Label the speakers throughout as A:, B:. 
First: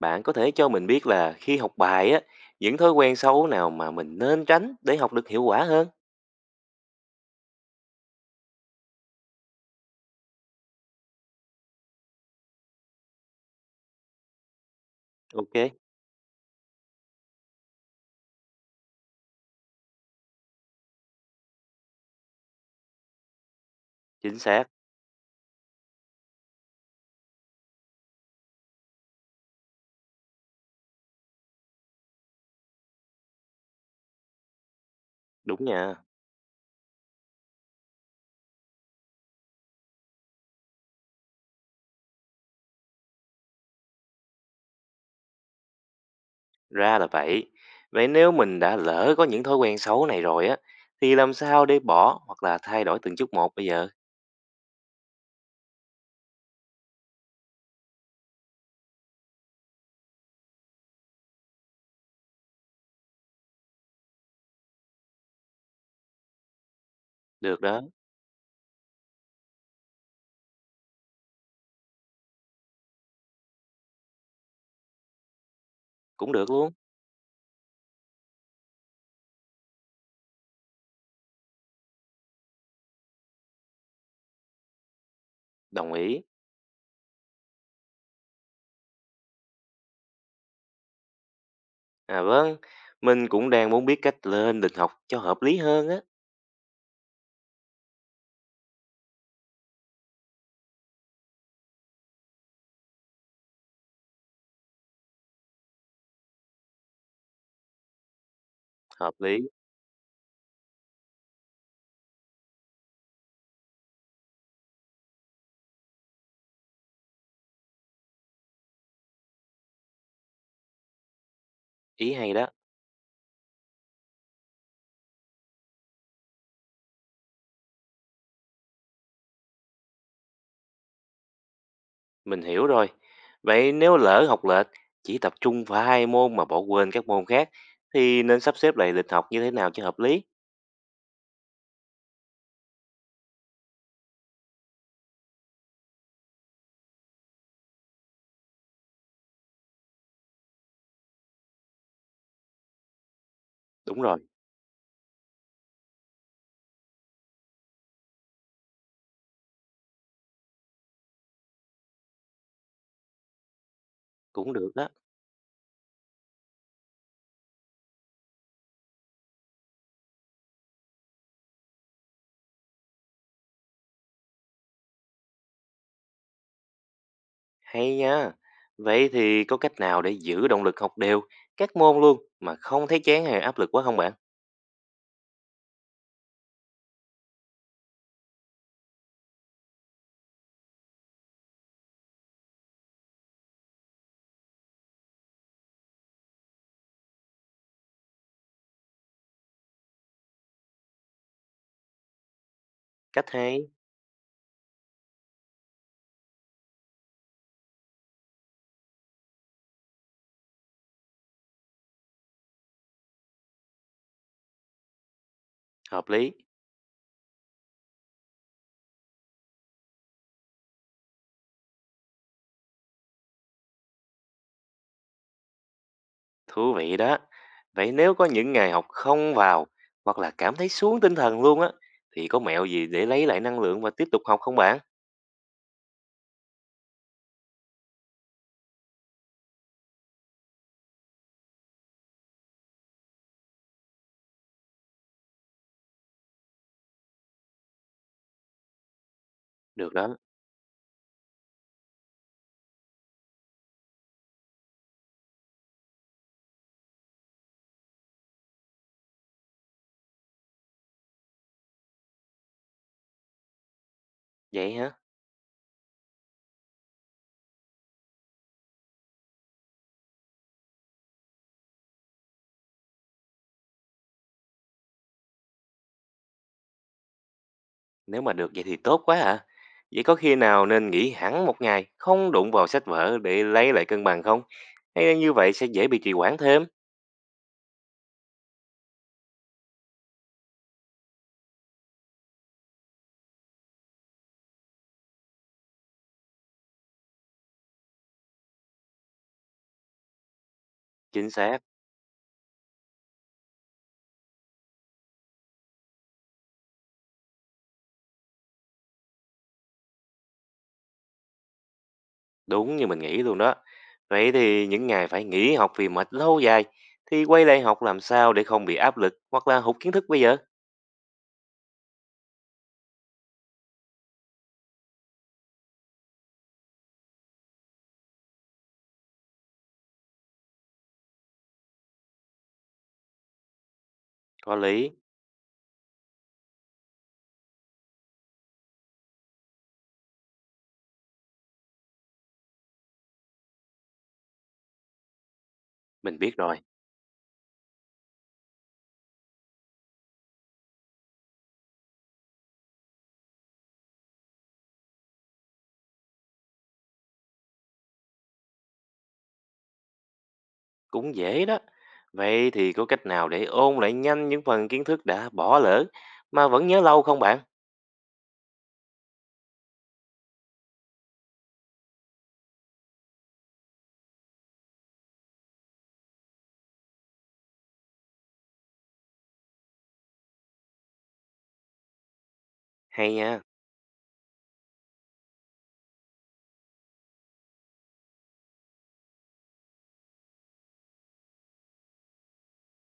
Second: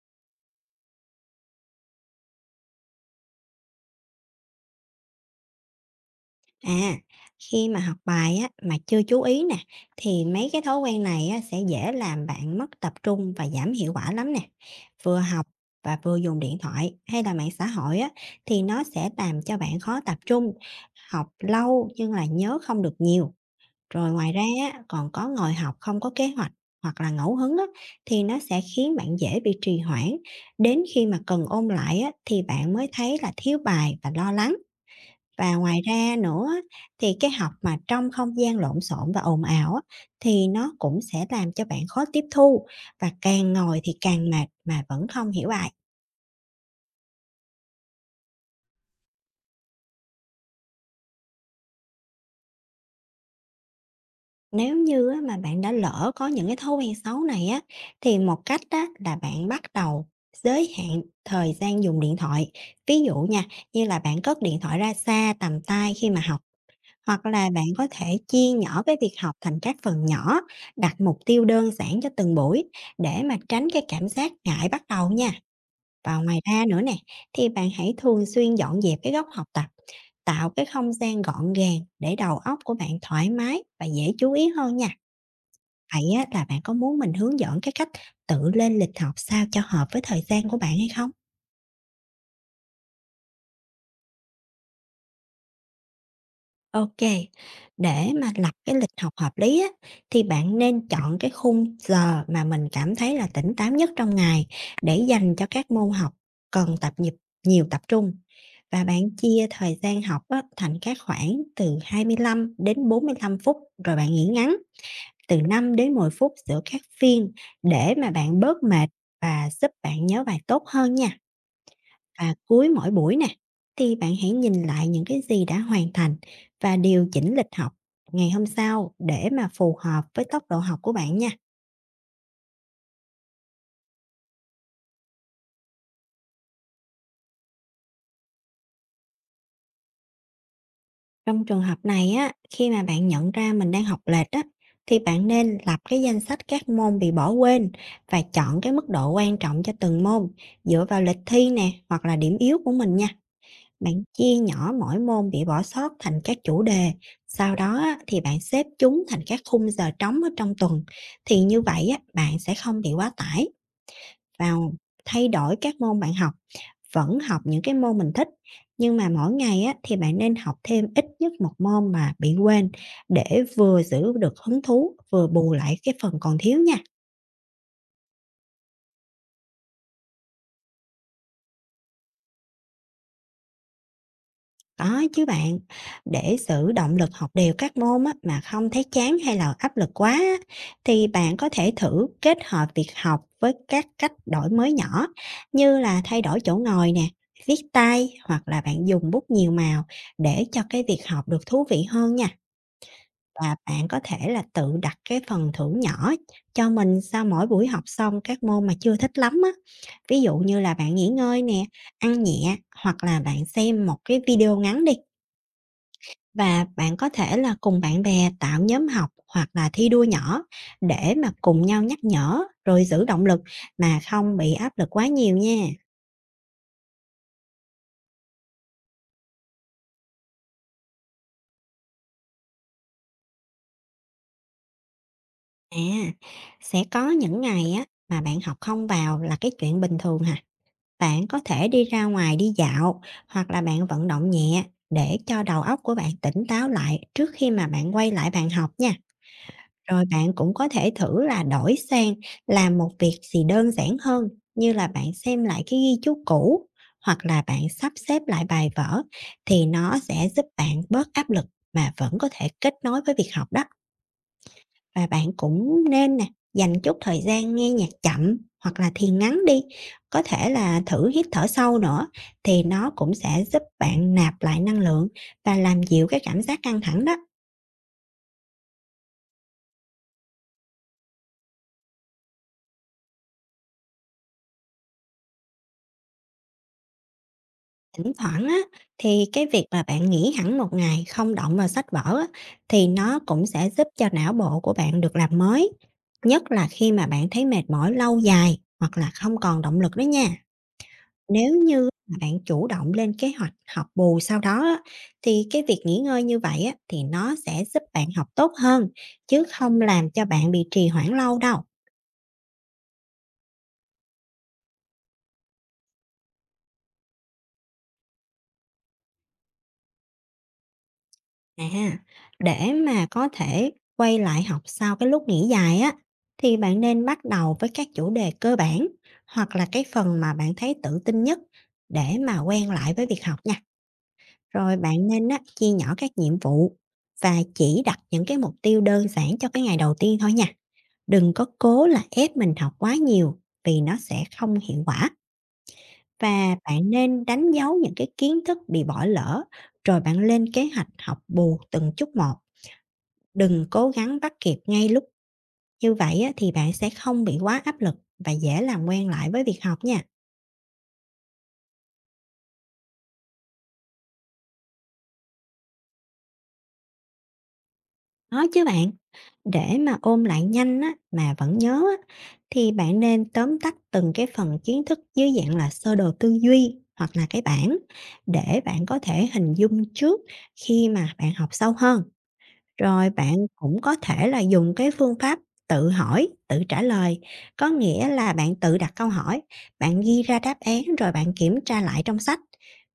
A: Bạn có thể cho mình biết là khi học bài á, những thói quen xấu nào mà mình nên tránh để học được hiệu quả hơn?
B: À, khi mà học bài á, mà chưa chú ý nè thì mấy cái thói quen này á, sẽ dễ làm bạn mất tập trung và giảm hiệu quả lắm nè. Vừa học
A: Ok,
B: và vừa dùng điện thoại hay là mạng xã hội á, thì nó sẽ làm cho bạn khó tập trung, học lâu nhưng là nhớ không được nhiều. Rồi ngoài
A: chính
B: ra
A: xác,
B: á, còn có ngồi học không có kế hoạch hoặc là ngẫu hứng á, thì nó sẽ khiến bạn dễ bị trì hoãn. Đến khi mà cần ôn lại á, thì bạn mới thấy là thiếu bài và lo lắng. Và
A: đúng
B: ngoài
A: nha,
B: ra nữa á, thì cái học mà trong không gian lộn xộn và ồn ào á, thì nó cũng sẽ làm cho bạn khó tiếp thu, và càng ngồi thì càng mệt mà vẫn không hiểu bài.
A: ra là vậy. Vậy nếu mình đã lỡ có những thói quen xấu này rồi á, thì làm sao để bỏ hoặc là thay đổi từng chút một bây giờ?
B: Nếu như á, mà bạn đã lỡ có những cái thói quen xấu này á, thì một cách á, là bạn bắt đầu giới hạn thời gian dùng điện thoại. Ví dụ nha, như là bạn cất điện thoại ra xa tầm tay khi mà học. Hoặc là
A: Được
B: bạn
A: đó,
B: có thể chia nhỏ cái việc học thành các phần nhỏ, đặt mục tiêu đơn giản cho từng buổi để mà tránh cái cảm giác ngại bắt đầu nha. Và
A: cũng
B: ngoài
A: được
B: ra
A: luôn,
B: nữa nè, thì bạn hãy thường xuyên dọn dẹp cái góc học tập, tạo cái không gian gọn gàng để đầu óc của bạn thoải mái và dễ chú ý hơn nha.
A: đồng
B: Vậy
A: ý.
B: á, là bạn có muốn mình hướng dẫn cái cách tự lên lịch học sao cho hợp với thời gian của bạn hay không?
A: À vâng, mình cũng đang muốn biết cách lên lịch học cho hợp lý hơn á.
B: OK, để mà lập cái lịch học hợp lý á, thì bạn nên chọn cái khung giờ mà mình cảm thấy là tỉnh táo nhất trong ngày để dành cho các môn học cần tập nhịp nhiều tập trung. Và bạn
A: Hợp
B: chia
A: lý,
B: thời gian học á, thành các khoảng từ 25 đến 45 phút, rồi bạn nghỉ ngắn từ 5 đến 10 phút giữa các phiên để mà bạn bớt mệt và giúp bạn nhớ bài tốt hơn nha.
A: ý hay
B: Và
A: đó.
B: cuối mỗi buổi nè, thì bạn hãy nhìn lại những cái gì đã hoàn thành và điều chỉnh lịch học ngày hôm sau để mà phù hợp với tốc độ học của bạn nha.
A: Mình hiểu rồi. Vậy nếu lỡ học lệch, chỉ tập trung vào hai môn mà bỏ quên các môn khác, thì nên sắp xếp lại lịch học như thế nào cho hợp lý?
B: Trong trường hợp này á, khi mà bạn nhận ra mình đang học lệch á, thì bạn nên lập cái danh sách các môn bị bỏ quên và chọn cái mức độ quan trọng cho từng môn dựa vào lịch thi nè hoặc là điểm yếu của mình nha.
A: Đúng
B: Bạn
A: rồi,
B: chia nhỏ mỗi môn bị bỏ sót thành các chủ đề, sau đó á, thì bạn xếp chúng thành các khung giờ trống ở trong tuần. Thì như vậy á, bạn sẽ không bị quá tải và
A: cũng được đó.
B: thay đổi các môn bạn học, vẫn học những cái môn mình thích. Nhưng mà mỗi ngày á, thì bạn nên học thêm ít nhất một môn mà bị quên để vừa giữ được hứng thú, vừa bù lại cái phần còn thiếu nha.
A: Hay nha. Vậy thì có cách nào để giữ động lực học đều các môn luôn mà không thấy chán hay áp lực quá không bạn?
B: Có chứ bạn, để giữ động lực học đều các môn á, mà không thấy chán hay là áp lực quá á, thì bạn có thể thử kết hợp việc học với các cách đổi mới nhỏ như là thay đổi chỗ ngồi nè, viết tay hoặc là bạn dùng bút nhiều màu để cho cái việc học được thú vị hơn nha.
A: Cách
B: Và
A: hay,
B: bạn có thể là tự đặt cái phần thưởng nhỏ cho mình sau mỗi buổi học xong các môn mà chưa thích lắm á. Ví dụ như là bạn nghỉ ngơi nè, ăn nhẹ hoặc là bạn xem một cái video ngắn đi.
A: hợp lý,
B: Và bạn có thể là cùng bạn bè tạo nhóm học hoặc là thi đua nhỏ để mà cùng nhau nhắc nhở rồi giữ động lực mà không bị áp lực quá nhiều nha.
A: thú vị đó. Vậy nếu có những ngày học không vào hoặc là cảm thấy xuống tinh thần luôn á, thì có mẹo gì để lấy lại năng lượng và tiếp tục học không bạn?
B: À, sẽ có những ngày á mà bạn học không vào là cái chuyện bình thường hả? Bạn có thể đi ra ngoài đi dạo hoặc là bạn vận động nhẹ để cho đầu óc của bạn tỉnh táo lại trước khi mà bạn quay lại bàn học nha.
A: Được
B: Rồi
A: đó,
B: bạn cũng có thể thử là đổi sang làm một việc gì đơn giản hơn, như là bạn xem lại cái ghi chú cũ hoặc là bạn sắp xếp lại bài vở thì nó sẽ giúp bạn bớt áp lực mà vẫn có thể kết nối với việc học đó.
A: vậy hả?
B: Và bạn cũng nên nè dành chút thời gian nghe nhạc chậm hoặc là thiền ngắn đi, có thể là thử hít thở sâu nữa thì nó cũng sẽ giúp bạn nạp lại năng lượng và làm dịu cái cảm giác căng thẳng đó.
A: Nếu mà được vậy thì tốt quá à. Vậy có khi nào nên nghỉ hẳn một ngày, không đụng vào sách vở để lấy lại cân bằng không? Hay là như vậy sẽ dễ bị trì hoãn thêm?
B: Thỉnh thoảng á, thì cái việc mà bạn nghỉ hẳn một ngày không động vào sách vở á, thì nó cũng sẽ giúp cho não bộ của bạn được làm mới, nhất là khi mà bạn thấy mệt mỏi lâu dài hoặc là không còn động lực đó nha.
A: Chính
B: Nếu
A: xác,
B: như mà bạn chủ động lên kế hoạch học bù sau đó á, thì cái việc nghỉ ngơi như vậy á, thì nó sẽ giúp bạn học tốt hơn chứ không làm cho bạn bị trì hoãn lâu đâu.
A: đúng như mình nghĩ luôn đó. Vậy thì những ngày phải nghỉ học vì mệt lâu dài, thì quay lại học làm sao để không bị áp lực hoặc là hụt kiến thức bây giờ?
B: À, để mà có thể quay lại học sau cái lúc nghỉ dài á, thì bạn nên bắt đầu với các chủ đề cơ bản hoặc là cái phần mà bạn thấy tự tin nhất để mà quen lại với việc học nha.
A: Có
B: Rồi
A: lý,
B: bạn nên á, chia nhỏ các nhiệm vụ và chỉ đặt những cái mục tiêu đơn giản cho cái ngày đầu tiên thôi nha. Đừng có cố là ép mình học quá nhiều vì nó sẽ không hiệu quả.
A: mình biết
B: Và
A: rồi,
B: bạn nên đánh dấu những cái kiến thức bị bỏ lỡ rồi bạn lên kế hoạch học bù từng chút một. Đừng cố gắng bắt kịp ngay lúc, như vậy á thì bạn sẽ không bị quá áp lực và dễ làm quen lại với việc học nha.
A: cũng dễ đó. Vậy thì có cách nào để ôn lại nhanh những phần kiến thức đã bỏ lỡ mà vẫn nhớ lâu không bạn?
B: Nói chứ bạn, để mà ôm lại nhanh á, mà vẫn nhớ á, thì bạn nên tóm tắt từng cái phần kiến thức dưới dạng là sơ đồ tư duy hoặc là cái bảng để bạn có thể hình dung trước khi mà bạn học sâu hơn. Rồi
A: Hay nha,
B: bạn cũng có thể là dùng cái phương pháp tự hỏi, tự trả lời, có nghĩa là bạn tự đặt câu hỏi, bạn ghi ra đáp án rồi bạn kiểm tra lại trong sách.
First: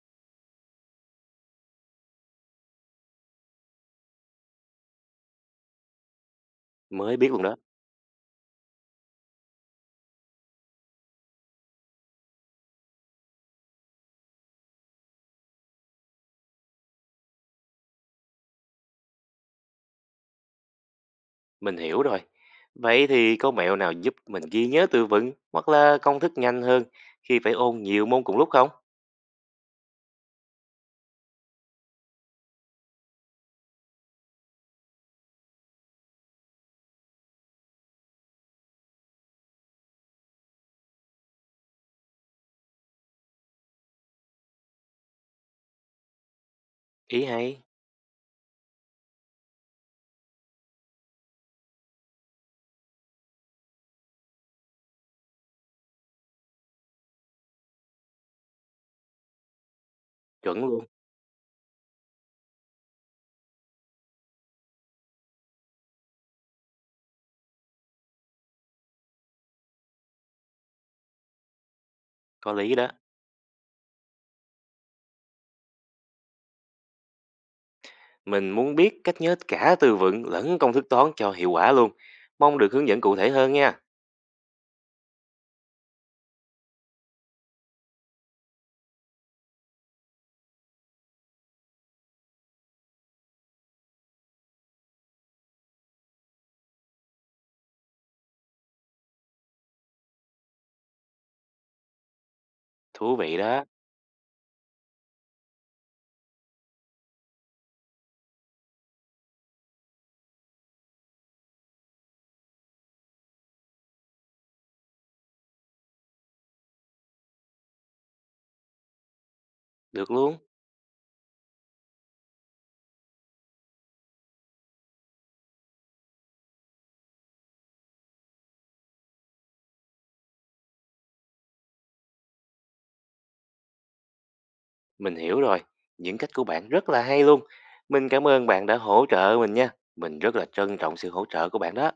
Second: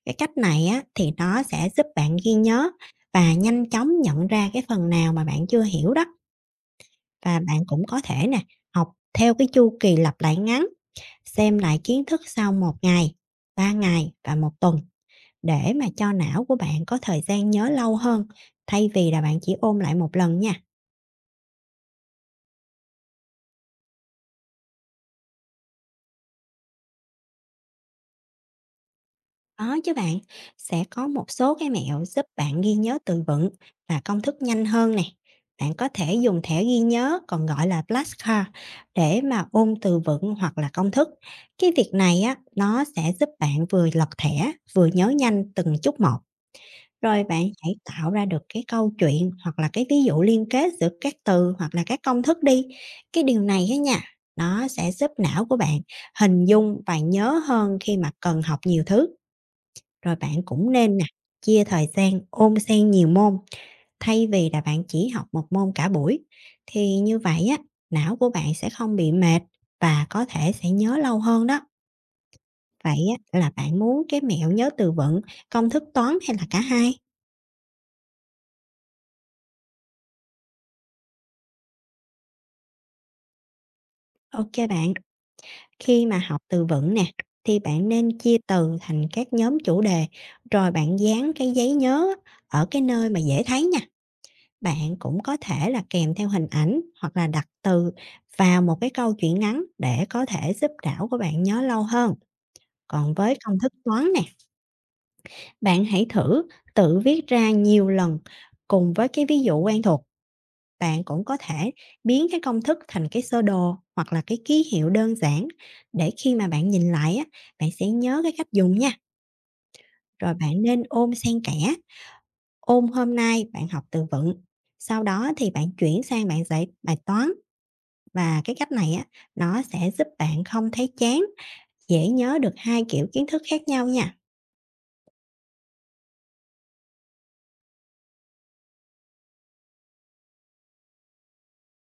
B: Cái cách này á thì nó sẽ giúp bạn ghi nhớ và nhanh chóng nhận ra cái phần nào mà bạn chưa hiểu đó.
A: mới biết
B: Và
A: luôn đó.
B: bạn cũng có thể nè, học theo cái chu kỳ lặp lại ngắn, xem lại kiến thức sau một ngày, 3 ngày và một tuần để mà cho não của bạn có thời gian nhớ lâu hơn thay vì là bạn chỉ ôm lại một lần nha.
A: Mình hiểu rồi. Vậy thì có mẹo nào giúp mình ghi nhớ từ vựng hoặc là công thức nhanh hơn khi phải ôn nhiều môn cùng lúc không?
B: Có chứ bạn, sẽ có một số cái mẹo giúp bạn ghi nhớ từ vựng và công thức nhanh hơn nè. Bạn có thể dùng thẻ ghi nhớ còn gọi là flashcard để mà ôn từ vựng hoặc là công thức. Cái việc này á nó sẽ giúp bạn vừa lật thẻ vừa nhớ nhanh từng chút một. Rồi
A: Ý
B: bạn
A: hay,
B: hãy tạo ra được cái câu chuyện hoặc là cái ví dụ liên kết giữa các từ hoặc là các công thức đi. Cái điều này á nha, nó sẽ giúp não của bạn hình dung và nhớ hơn khi mà cần học nhiều thứ. Rồi bạn
A: chuẩn
B: cũng
A: luôn,
B: nên nè, chia thời gian ôn xen nhiều môn, thay vì là bạn chỉ học một môn cả buổi. Thì như vậy á, não của bạn sẽ không bị mệt và có thể sẽ nhớ lâu hơn đó.
A: có lý đó.
B: Vậy á, là bạn muốn cái mẹo nhớ từ vựng, công thức toán hay là cả hai?
A: Mình muốn biết cách nhớ cả từ vựng lẫn công thức toán cho hiệu quả luôn. Mong được hướng dẫn cụ thể hơn nha.
B: OK bạn, khi mà học từ vựng nè, thì bạn nên chia từ thành các nhóm chủ đề, rồi bạn dán cái giấy nhớ ở cái nơi mà dễ thấy nha. Bạn cũng có thể là kèm theo hình ảnh hoặc là đặt từ vào một cái câu chuyện ngắn để có thể giúp não của bạn nhớ lâu hơn. Còn
A: Thú
B: với
A: vị
B: công
A: đó,
B: thức toán nè, bạn hãy thử tự viết ra nhiều lần cùng với cái ví dụ quen thuộc. Bạn cũng có thể biến cái công thức thành cái sơ đồ hoặc là cái ký hiệu đơn giản để khi mà bạn nhìn lại á, bạn sẽ nhớ cái cách dùng nha.
A: được
B: Rồi
A: luôn.
B: bạn nên ôm xen kẽ. Ôn hôm nay bạn học từ vựng, sau đó thì bạn chuyển sang bạn giải bài toán. Và cái cách này á, nó sẽ giúp bạn không thấy chán, dễ nhớ được hai kiểu kiến thức khác nhau nha.
A: Mình hiểu rồi, những cách của bạn rất là hay luôn. Mình cảm ơn bạn đã hỗ trợ mình nha. Mình rất là trân trọng sự hỗ trợ của bạn đó.